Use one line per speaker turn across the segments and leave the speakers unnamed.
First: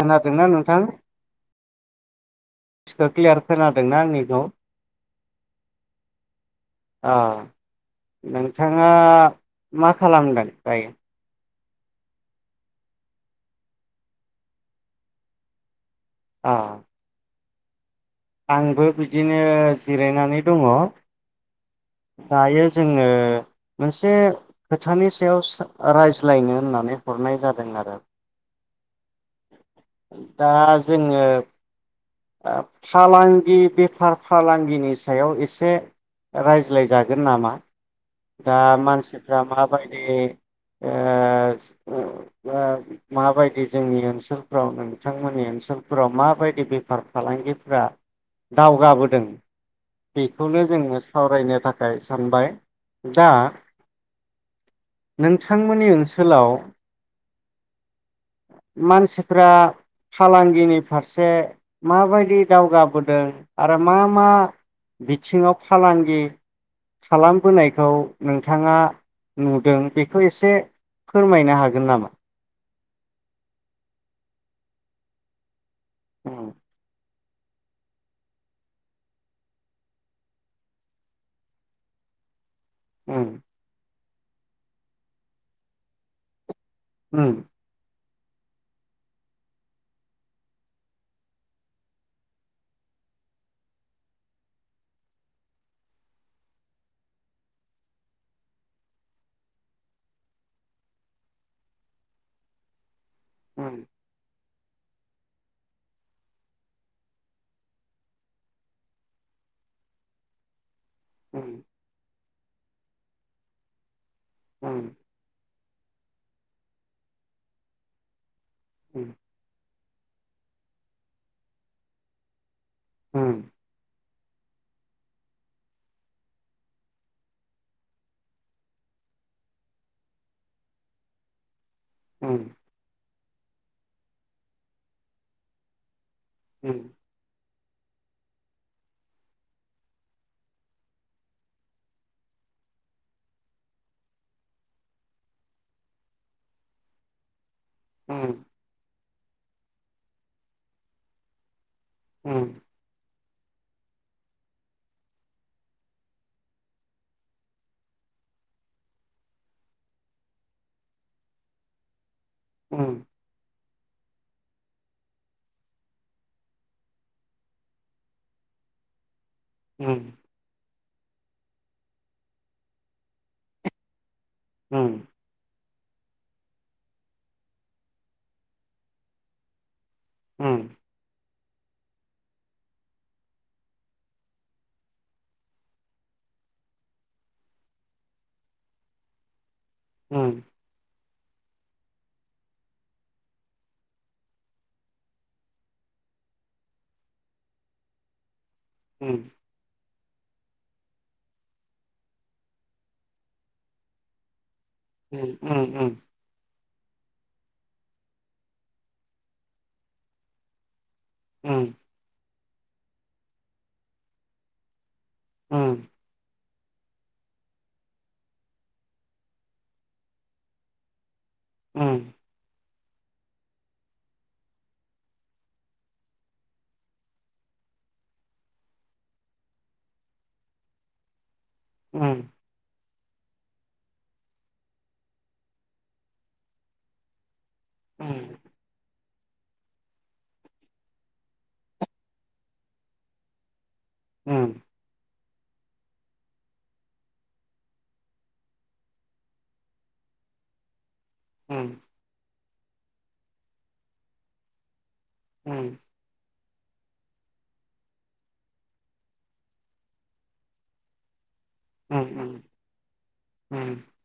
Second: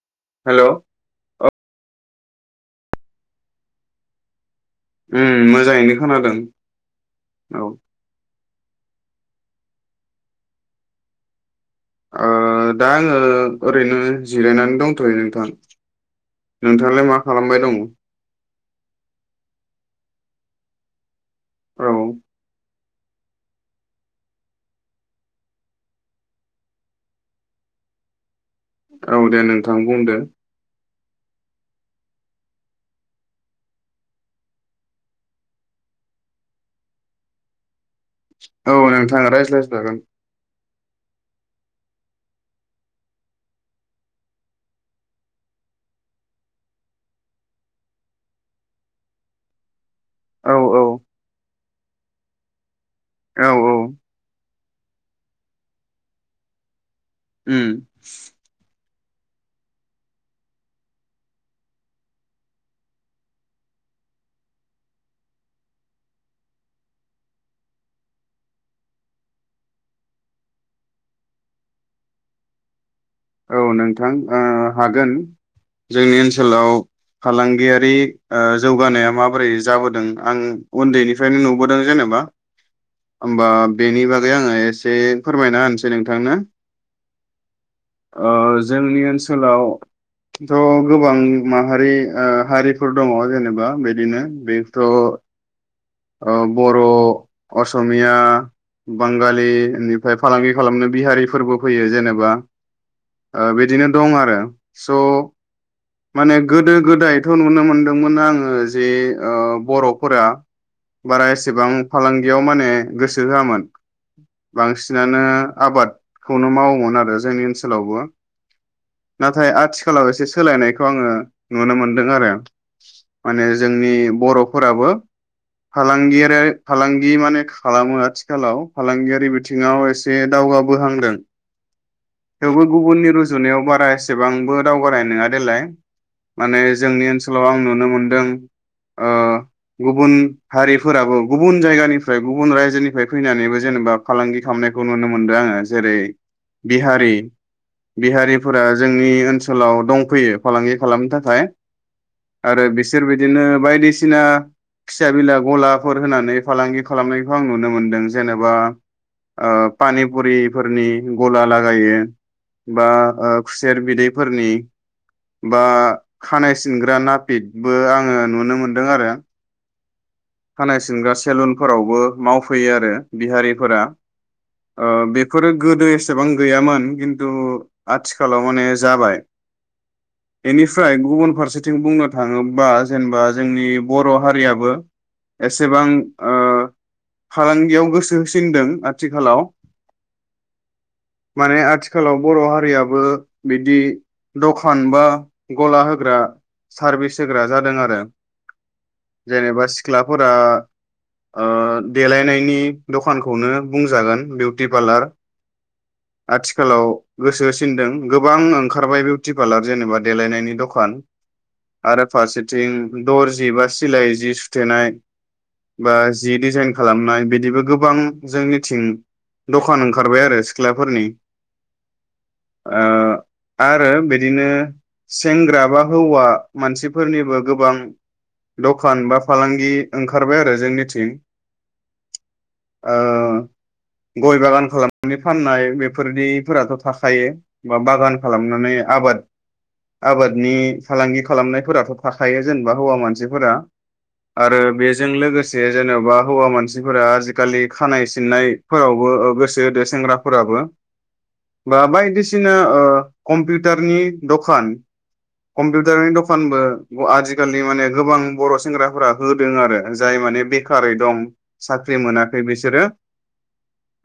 खोनादोंना
हेलौ
नोंथां बयसखौ क्लियार खोनादोंना आंनिखौ
उम मोजाङैनो खोनादों
अ नोंथाङा मा खालामदों दायो?
ओ दा आङो ओरैनो जिरायनानै दंथयो नोंथां
अ
नोंथाङालाय मा खालामबाय दं?
आंबो बिदिनो जिरायनानै दङ
औ।
दायो जोङो मोनसे खोथानि सायावसो रायज्लायनो होननानै हरनाय जादों आरो।
औ दे नोंथां बुंदो।
जोङो। आ फालांगि बेफार फालांगिनि सायाव एसे रायज्लायजागोन नामा? दा
औ नोंथां
मानसिफ्रा
रायज्लायजागोन
माबायदि? ओ माबायदि जोंनि ओनसोलफ्राव नोंथांमोननि ओनसोलफोराव माबायदि बेफार फालांगिफ्रा दावगाबोदों।
औ
बेखौनो
औ
जोङो। सावरायनो थाखाय सानबाय। दा।
औ औ
नोंथांमोननि ओनसोलाव।
उम।
फोरा फालांगिनि फारसे माबायदि दावगाबोदों आरो मा मा बिथिङाव फालांगि खालामबोनाय? खौ नोंथाङा नुदों बेखौ एसे फोरमायनो हागोन नामा?
औ नोंथां ओ हागोन। जोंनि ओनसोलाव। फालांगियारि ओ जौगानाया माबोरै जाबोदों आं उन्दैनिफ्रायनो नुबोदों जेनेबा। ओमबा बेनि बा गै आङो एसे फोरमायना होनसै नोंथांनो।
उम
ओ जोंनि ओनसोलावथ गोबां माहारि हारिफोर दङ जेनोबा बिदिनो बेथ बर असमिया बांगालि एनिफ्राय फालांगि खालामनो बिहारिफोरबो फैयो जेनेबा। ओ बिदिनो दं आरो। स माने गोदो गोदायथ' नुनो मोनदोंमोन आङो जे ओ बरफोरा। बारा एसेबां फालां बेयाव माने गोसो होआमोन। बांसिनानो। आबादखौनो मावोमोन आरो जोंनि सोलावबो। नाथाय आथि खालाव एसे सोलायनायखौ आङो नुनो मोनदों आरो। माने जोंनि। बर'फोराबो फालांगियारि फालांगि माने खालामो आथिखालाव फालांगियारि बिथिङाव एसे दावगाबोहांदों। थेवबो गुबुननि रु जुनायाव बारा एसेबांबो दावगारानाय नङा देलाय। माने जोंनि ओनसोलाव आं नु नु मोनदों गुबुन हारिफोराबो गुबुन जायगानिफ्राय गुबुन रायजोनिफाय फैनानैबो जेनेबा फालांगि खामनायखौ नुनो मोनदों आङो जेरै बिहा [unintelligible] बिहारिफोरा जोंनि। ओनसोलाव दंफैयो फालांगि खालामनो थाखाय। आरो बिसोर बिदि। बिदिनो बायदिसिना फिसा बिला गलाफोर होनानै फालांगि खालामनायखौ आं नुनो मोनदों जेनेबा ओ पानिपुरिफोरनि गला। [unintelligible] बा ओ। सेर बिदैफोरनि बा खानाय सिनग्रा नापिटबो आङो नुनो मोनदों आरो।
उम।
खानाय सिनग्रा सेलुनफोरावबो मावफैयो आरो बिहारिफोरा। बेफोरो। गोदो एसेबां गैयामोन खिन्थु आथिखालाव माने जाबाय। बेनिफ्राय गुबुन फार। फारसेथिं बुंनो थाङोबा जेनेबा जोंनि बर' हारिआबो। एसेबां ओ फालांगियाव गोसो होसिनदों आथिखालाव।
उम।
माने आथिखालाव बर' हारियाबो बिदि दखान बा गला होग्रा सार्भिस होग्रा जादों आरो। जेनेबा सि। सिख्लाफोरा ओ देलायनायनि दखानखौनो बुंजागोन बे।
उम उम उम।
आथिखालाव गोसो होसिनदों गोबां ओंखारबाय ब्यूटी पार्लर जेनेबा देलायनायनि दखान। आरो फारसे। थिं दरजि बा सिलाइ जि सु। थेनाय। बा जि डिजाइन। खालामनाय बिदिबो गोबां जोंनिथिं दखान ओंखारबाय आरो सिख्लाफोरनि।
उम।
ओ आरो बिदिनो सेंग्रा बा हौवा मानसिफोरनिबो गोबां दखान बा। फालांगि ओंखारबाय आरो जोंनिथिं।
उम।
ओ गय बागान खालामनानै फाननाय बेफोरदिफोराथ' थाखायो। बा बागान खालामनानै आबाद। आबादनि फालांगि खालामनायफोराथ' थाखायो जेनेबा हौवा मानसिफोरा आरो बेजों लोगोस से जेनोबा हौवा मानसिफोरा आजिखालि खानाय सिननायफोरावबो ओ गोसो होदो सेंग्राफोराबो बा बायदिस साना ओ कम्पिवटारनि दखान कम्पिउटारनि दखानबो आजिखालि माने गोबां बर' सेंग्रा फोरा होदों आरो जाय माने बेखारै दं। साख्रि मोनाखै बिसोरो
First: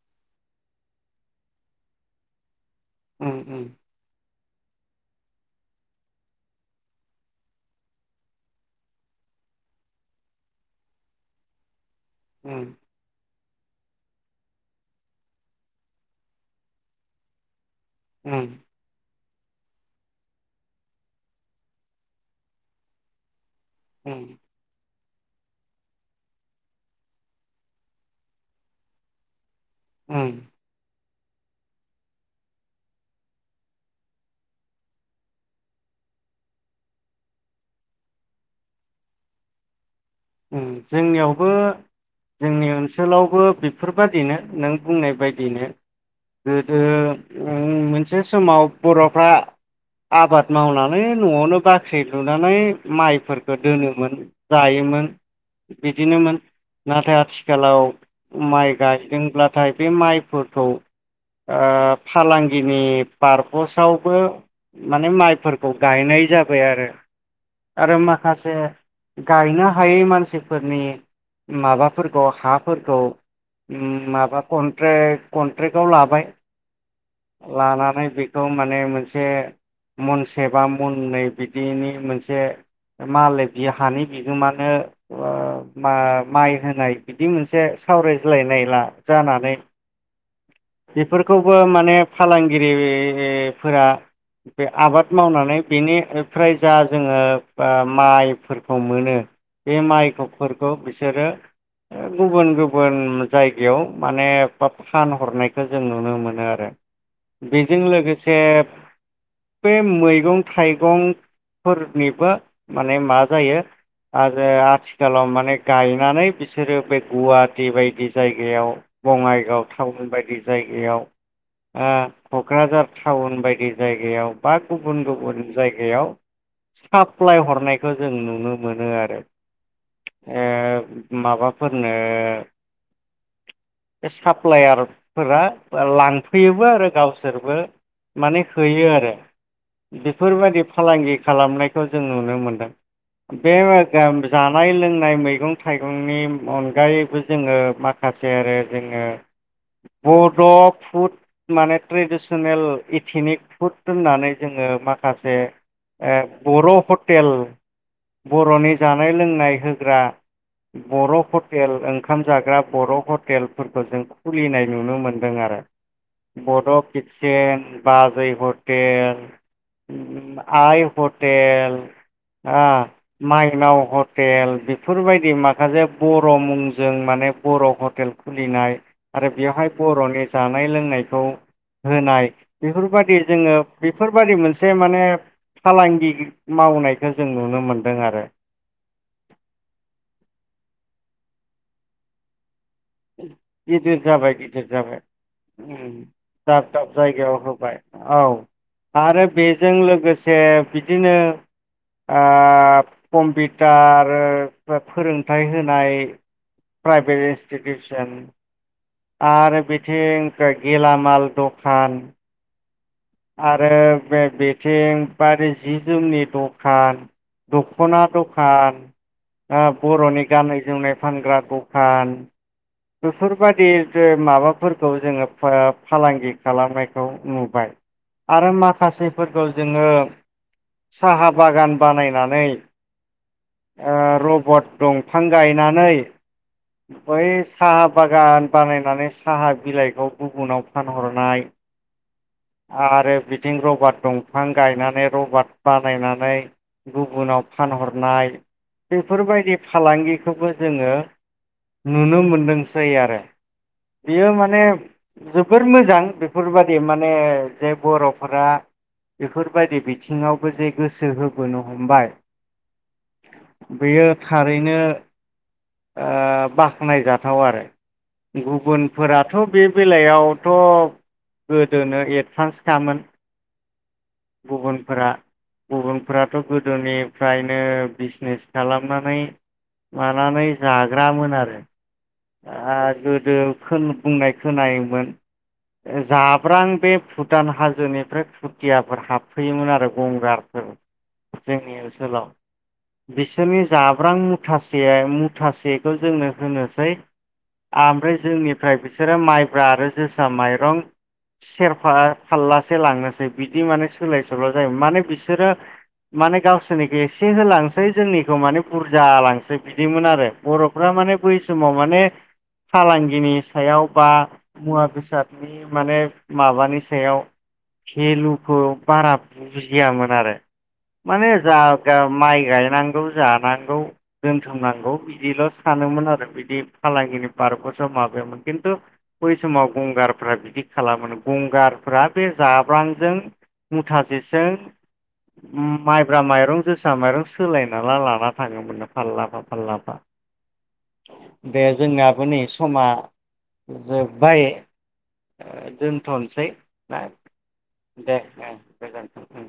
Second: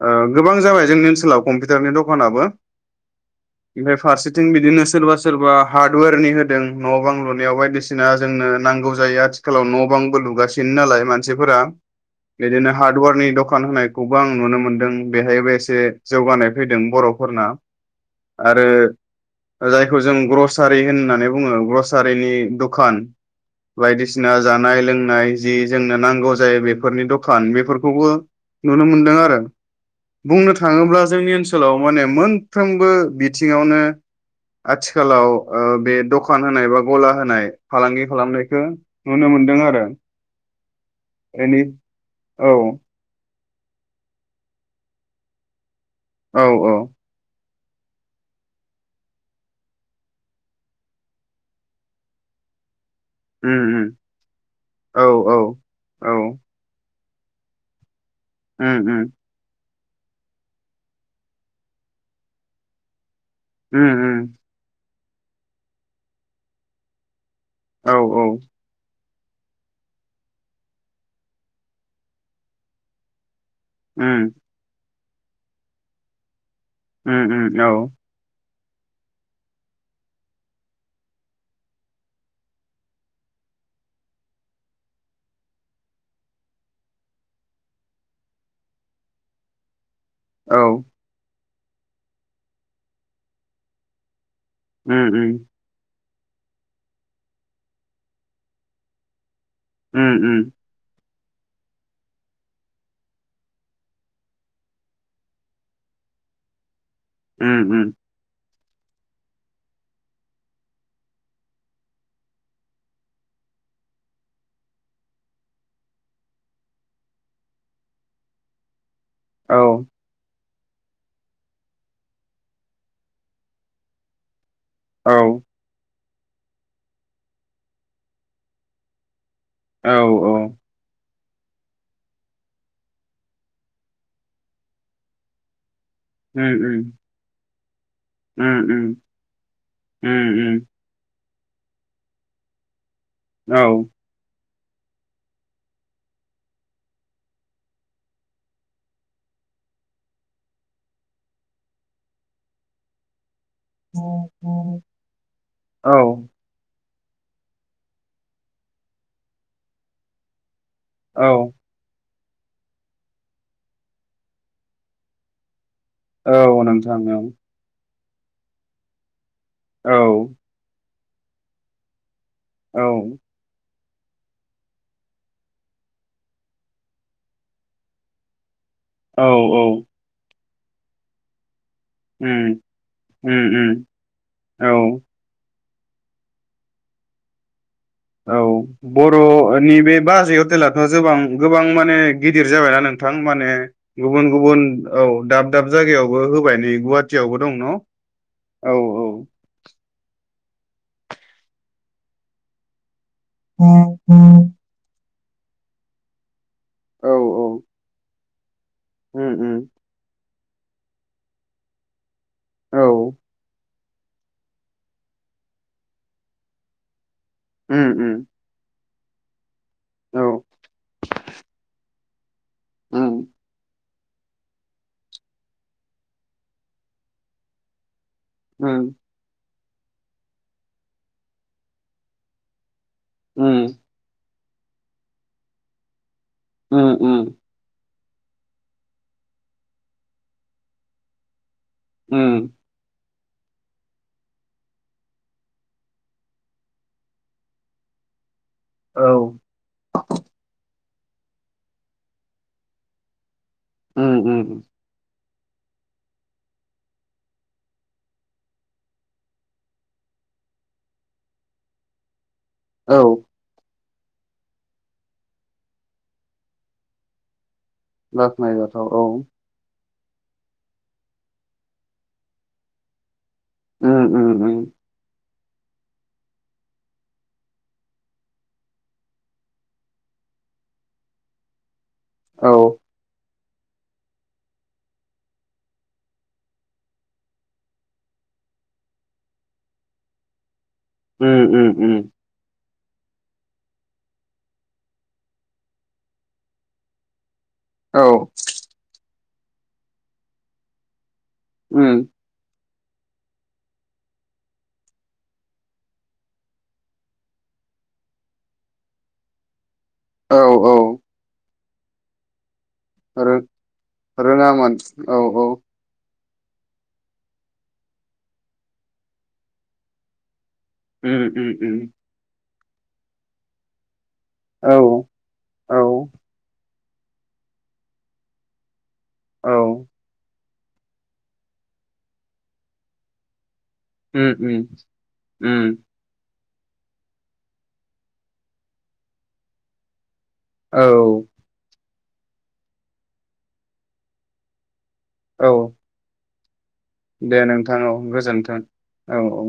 ओ गोबां जाबाय जोंनि ओनसोलाव कम्पिउटारनि दखानाबो
उम उम
जों बिदिनो सोरबा सोरबा हार्डवेरनि होदों न' बां लुनायाव बायदिसिना जोंनो नांगौ जायो आथि आथिखालाव न' बांबो लुगासिनो नालाय मानसिफोरा बिदिनो हार्डवारनि दख खान होनायखौबो आं नुनो मोनदों बेहायबो एसे जौगानाय फैदों बर'फोरना आरो जायखौ जों ग्रसारि होननानै बुङो ग्रसारिनि दखान बायदिसिना जानाय लों नाय जि जोंनो नांगौ जायो बेफोरनि दखान बेफोरखौबो नुनो मोनदों आरो। बुंनो थाङोब्ला जोंनि ओनसोलाव माने मोनफ्रोमबो बिथिङावनो आथिखालाव ओ बे दखान होनाय बा गला होनाय फालांगि खालामनायखो नुनो मोन्दों आरो।
उम जोंनियावबो
एनि औ
जोंनि ओनसोलावबो बेफोरबायादिनो नों बुंनाय बायदिनो
औ औ
गोदो ओम मोनसे समाव बर'फ्रा आबाद मावनानै न'आवनो बाख्रि लुनानै
उम
माइफोरखौ
उम
दोनोमोन जायोमोन।
औ औ औ
बिदिनोमोन। नाथाय आथिखालाव माइ
उम उम
गायदोंब्लाथाय बे माइफोरखौ ओ फालांगिनि
उम
पारपसावबो
उम
माने माइफोरखौ गायनाय जाबाय आरो।
औ
आरो माखासे गायनो हायै मान सिफोरनि माबाफोरखौ हाफोरखौ
उम
माबा कन्ट्रेक कन्ट्रेक्टआव लाबाय
उम उम औ
लानानै बेखौ माने मोनसे मनसे बा मननै बिदिनि मोनसे मालाय बि हानि बिगोमानो ओ मा माइ होनाय बिदि मोनसे सावरायज्लायनाय ला जानानै
औ
बेफोरखौ बो माने फालांगिरिफोरा बे
उम
आबाद मावनानै बेनि फ्राय जा जोङो माइफोरखौ मोनो बे
उम
माइखौफोरखौ बिसोरो गुबुन-गुबुन जायगायाव माने फानहरनायखौ जों नुनो मोनो आरो।
उम
बेजों
उम
लोगोसे बे मैगं थाइगंफोरनिबो माने मा जायो ओ आथिखालाव माने गायनानै बिसोरो बे गुवाहाटि बायदि जायगायाव
औ
बङाइगाव टाउन बायदि जायगायाव ओ कक्राझार टाउन बायदि जायगायाव बा
औ
गुबुन-गुबुन जायगायाव साप्लाय हरनायखौ जों नुनो मोनो आरो।
औ
ओ
औ
माबाफोरनो बे साप्लायारफोरा बा
उम
लांफैयोबो आरो गावसोरबो माने
उम
होयो आरो
उम उम
बेफोरबायदि फालांगि खालामनायखौ जों नुनो मोनदों। बे
औ
ओ जानाय लोंनाय मैगं-थाइगंनि अनगायैबो जोङो माखासे ओरै जोङो बड' फुड माने ट्रेडिसनेल इथिनिक फुद हननानै
उम
जोङो माखासे
औ
ओ बर' फुद हटेल बर' नि जानाय लोंनाय होग्रा बर'
औ
हटेल ओं खाम जाग्रा बर हटेलफोरखौ जों खुलिनाय नुनो मोन्दों आरो।
औ
बड'
नोंथां औ
कितसेन बाजै हटेल
औ
आय हट तेल आ
औ
माइ नाव हटेल बेफोरबायदि माखासे बर' मुंजों माने बर' हटेल खुलिनाय
औ
आरो बेवहाय बर'नि जानाय लोंनायखौ होनाय
उम
बेफोरबादि जोङो
उम उम
बेफोरबादि
औ
मोनसे माने फालांगि मावनायखौ जों नुनो मोन दों आरो।
औ बर'नि बे बाजै हटेलाथ' जोबां-गोबां माने गिदिर। जाबायना नोंथां माने
गिदिर
गुबुन
जाबाय
गुबुन
गिदिर जाबाय
औ दाब दाब जायगायावबो होबाय
दाब
नै
दाब
गुवाहाटियावबो
जायगायाव
दं न
होबाय औ
औ औ।
ए बिदिनो ओब
उम
कम्पिटार
उम
फोर फोरों हाथाय होनाय
औ
प्राइभेस
उम उम
आरो बिथिं गेलामाल दखान आरो बे बेथिं बारि जि जोमनि दखान दख'ना दखान ओ बर'नि
औ
गाननाय जोमनाय फानग्रा दखान।
उम
बेफोरबादि माबाफोरखौ जोङो फ फालांगि खालामनायखौ नुबाय। आरो
उम
माखासेफोरखौ जोङो साहा बागान बानायनानै
उम
ओ र बट दंफां गायनानै
उम उम।
बै साहा बागान बानायनानै साहा बिलाइखौ गुबुनाव फानहरनाय।
उम
आं आरो बिदि रबात दंफां गायनानै रबात बानायनानै गुबुनाव फानहरनाय।
औ
बेफोरबायदि फालांगिखौबो जोङो नुनो मोन [unintelligible] सै आरो।
उम
बियो माने
उम
जोबोर मोजां बेफोरबायदि माने जे बर'फोरा बेफोरबायदि बिथिङावबो जे गोसो होबोनो हमबाय।
औ।
बेयो थारैनो आ बाख्नाय जा थाव आरो।
बाख्नायजाथाव औ
गुबुनफोराथ' बे बेलायावथ' गोदोनो एडभान्सखामोन।
उम उम उम
गुबुनफोरा गुबुनफ्राथ' गोदोनिफ्रायनो बिजनेस खालामनानै मानानै जाग्रामोन आरो।
औ
आ गोदो। खोन- बुंनाय खोनायोमोन जाब्रां बे भुटान हाजोनिफ्राय भुथियाफोर हाबफैयोमोन आरो गंगारफोर
उम उम
जोंनि
उम
ओनसोलाव बिसोरनि जाब्रां मुथासे मुथासेखो जोंनो होनोसै
औ
आमफ्राय जोंनिफ्राय बिसोरो माइ ब्रा आरो जोसा माइरं सेरफा
उम
फाललास होलांनोसै बिदि माने सोलाय सोल' जायो माने बिसोरो माने गावसोरनिखो एसे होलांनोसै जोंनिखौ माने बुरजा लांनोसै बिदिमोन आरो
औ औ
बर'फ्रा माने बै समाव माने
रो
फालांगिनि सायाव बा
रोङामोन
मुवा
औ औ
बेसादनि माने माबानि सायाव भेलुखौ बारा बुजियामोन आरो।
उम
माने
उम
जा
उम
गा माइ गाय नांगौ जानांगौ
औ
दोनथुमनांगौ बिदिल'
औ
सानोमोन आरो बिदि फालांगिनि पारप'सआव माबायामोन खिन्थु बै
औ
समाव गंगारफ्रा बिदि खालामामोन गंगाफ्रा बे जाब्रांजों मुथा
उम
सेजों
उम उम
माइब्रा माइरं जोसा माइरं सोलायना ला-लाना थाङोमोननो फाल्लाफा फाल्लाफा
औ।
जोंनाबो नै समा जोब्बाय ओ
औ
दोनथ'नोसै ना
दे नोंथां औ
दे
गोजोन्थों औ औ।
गोजोनथों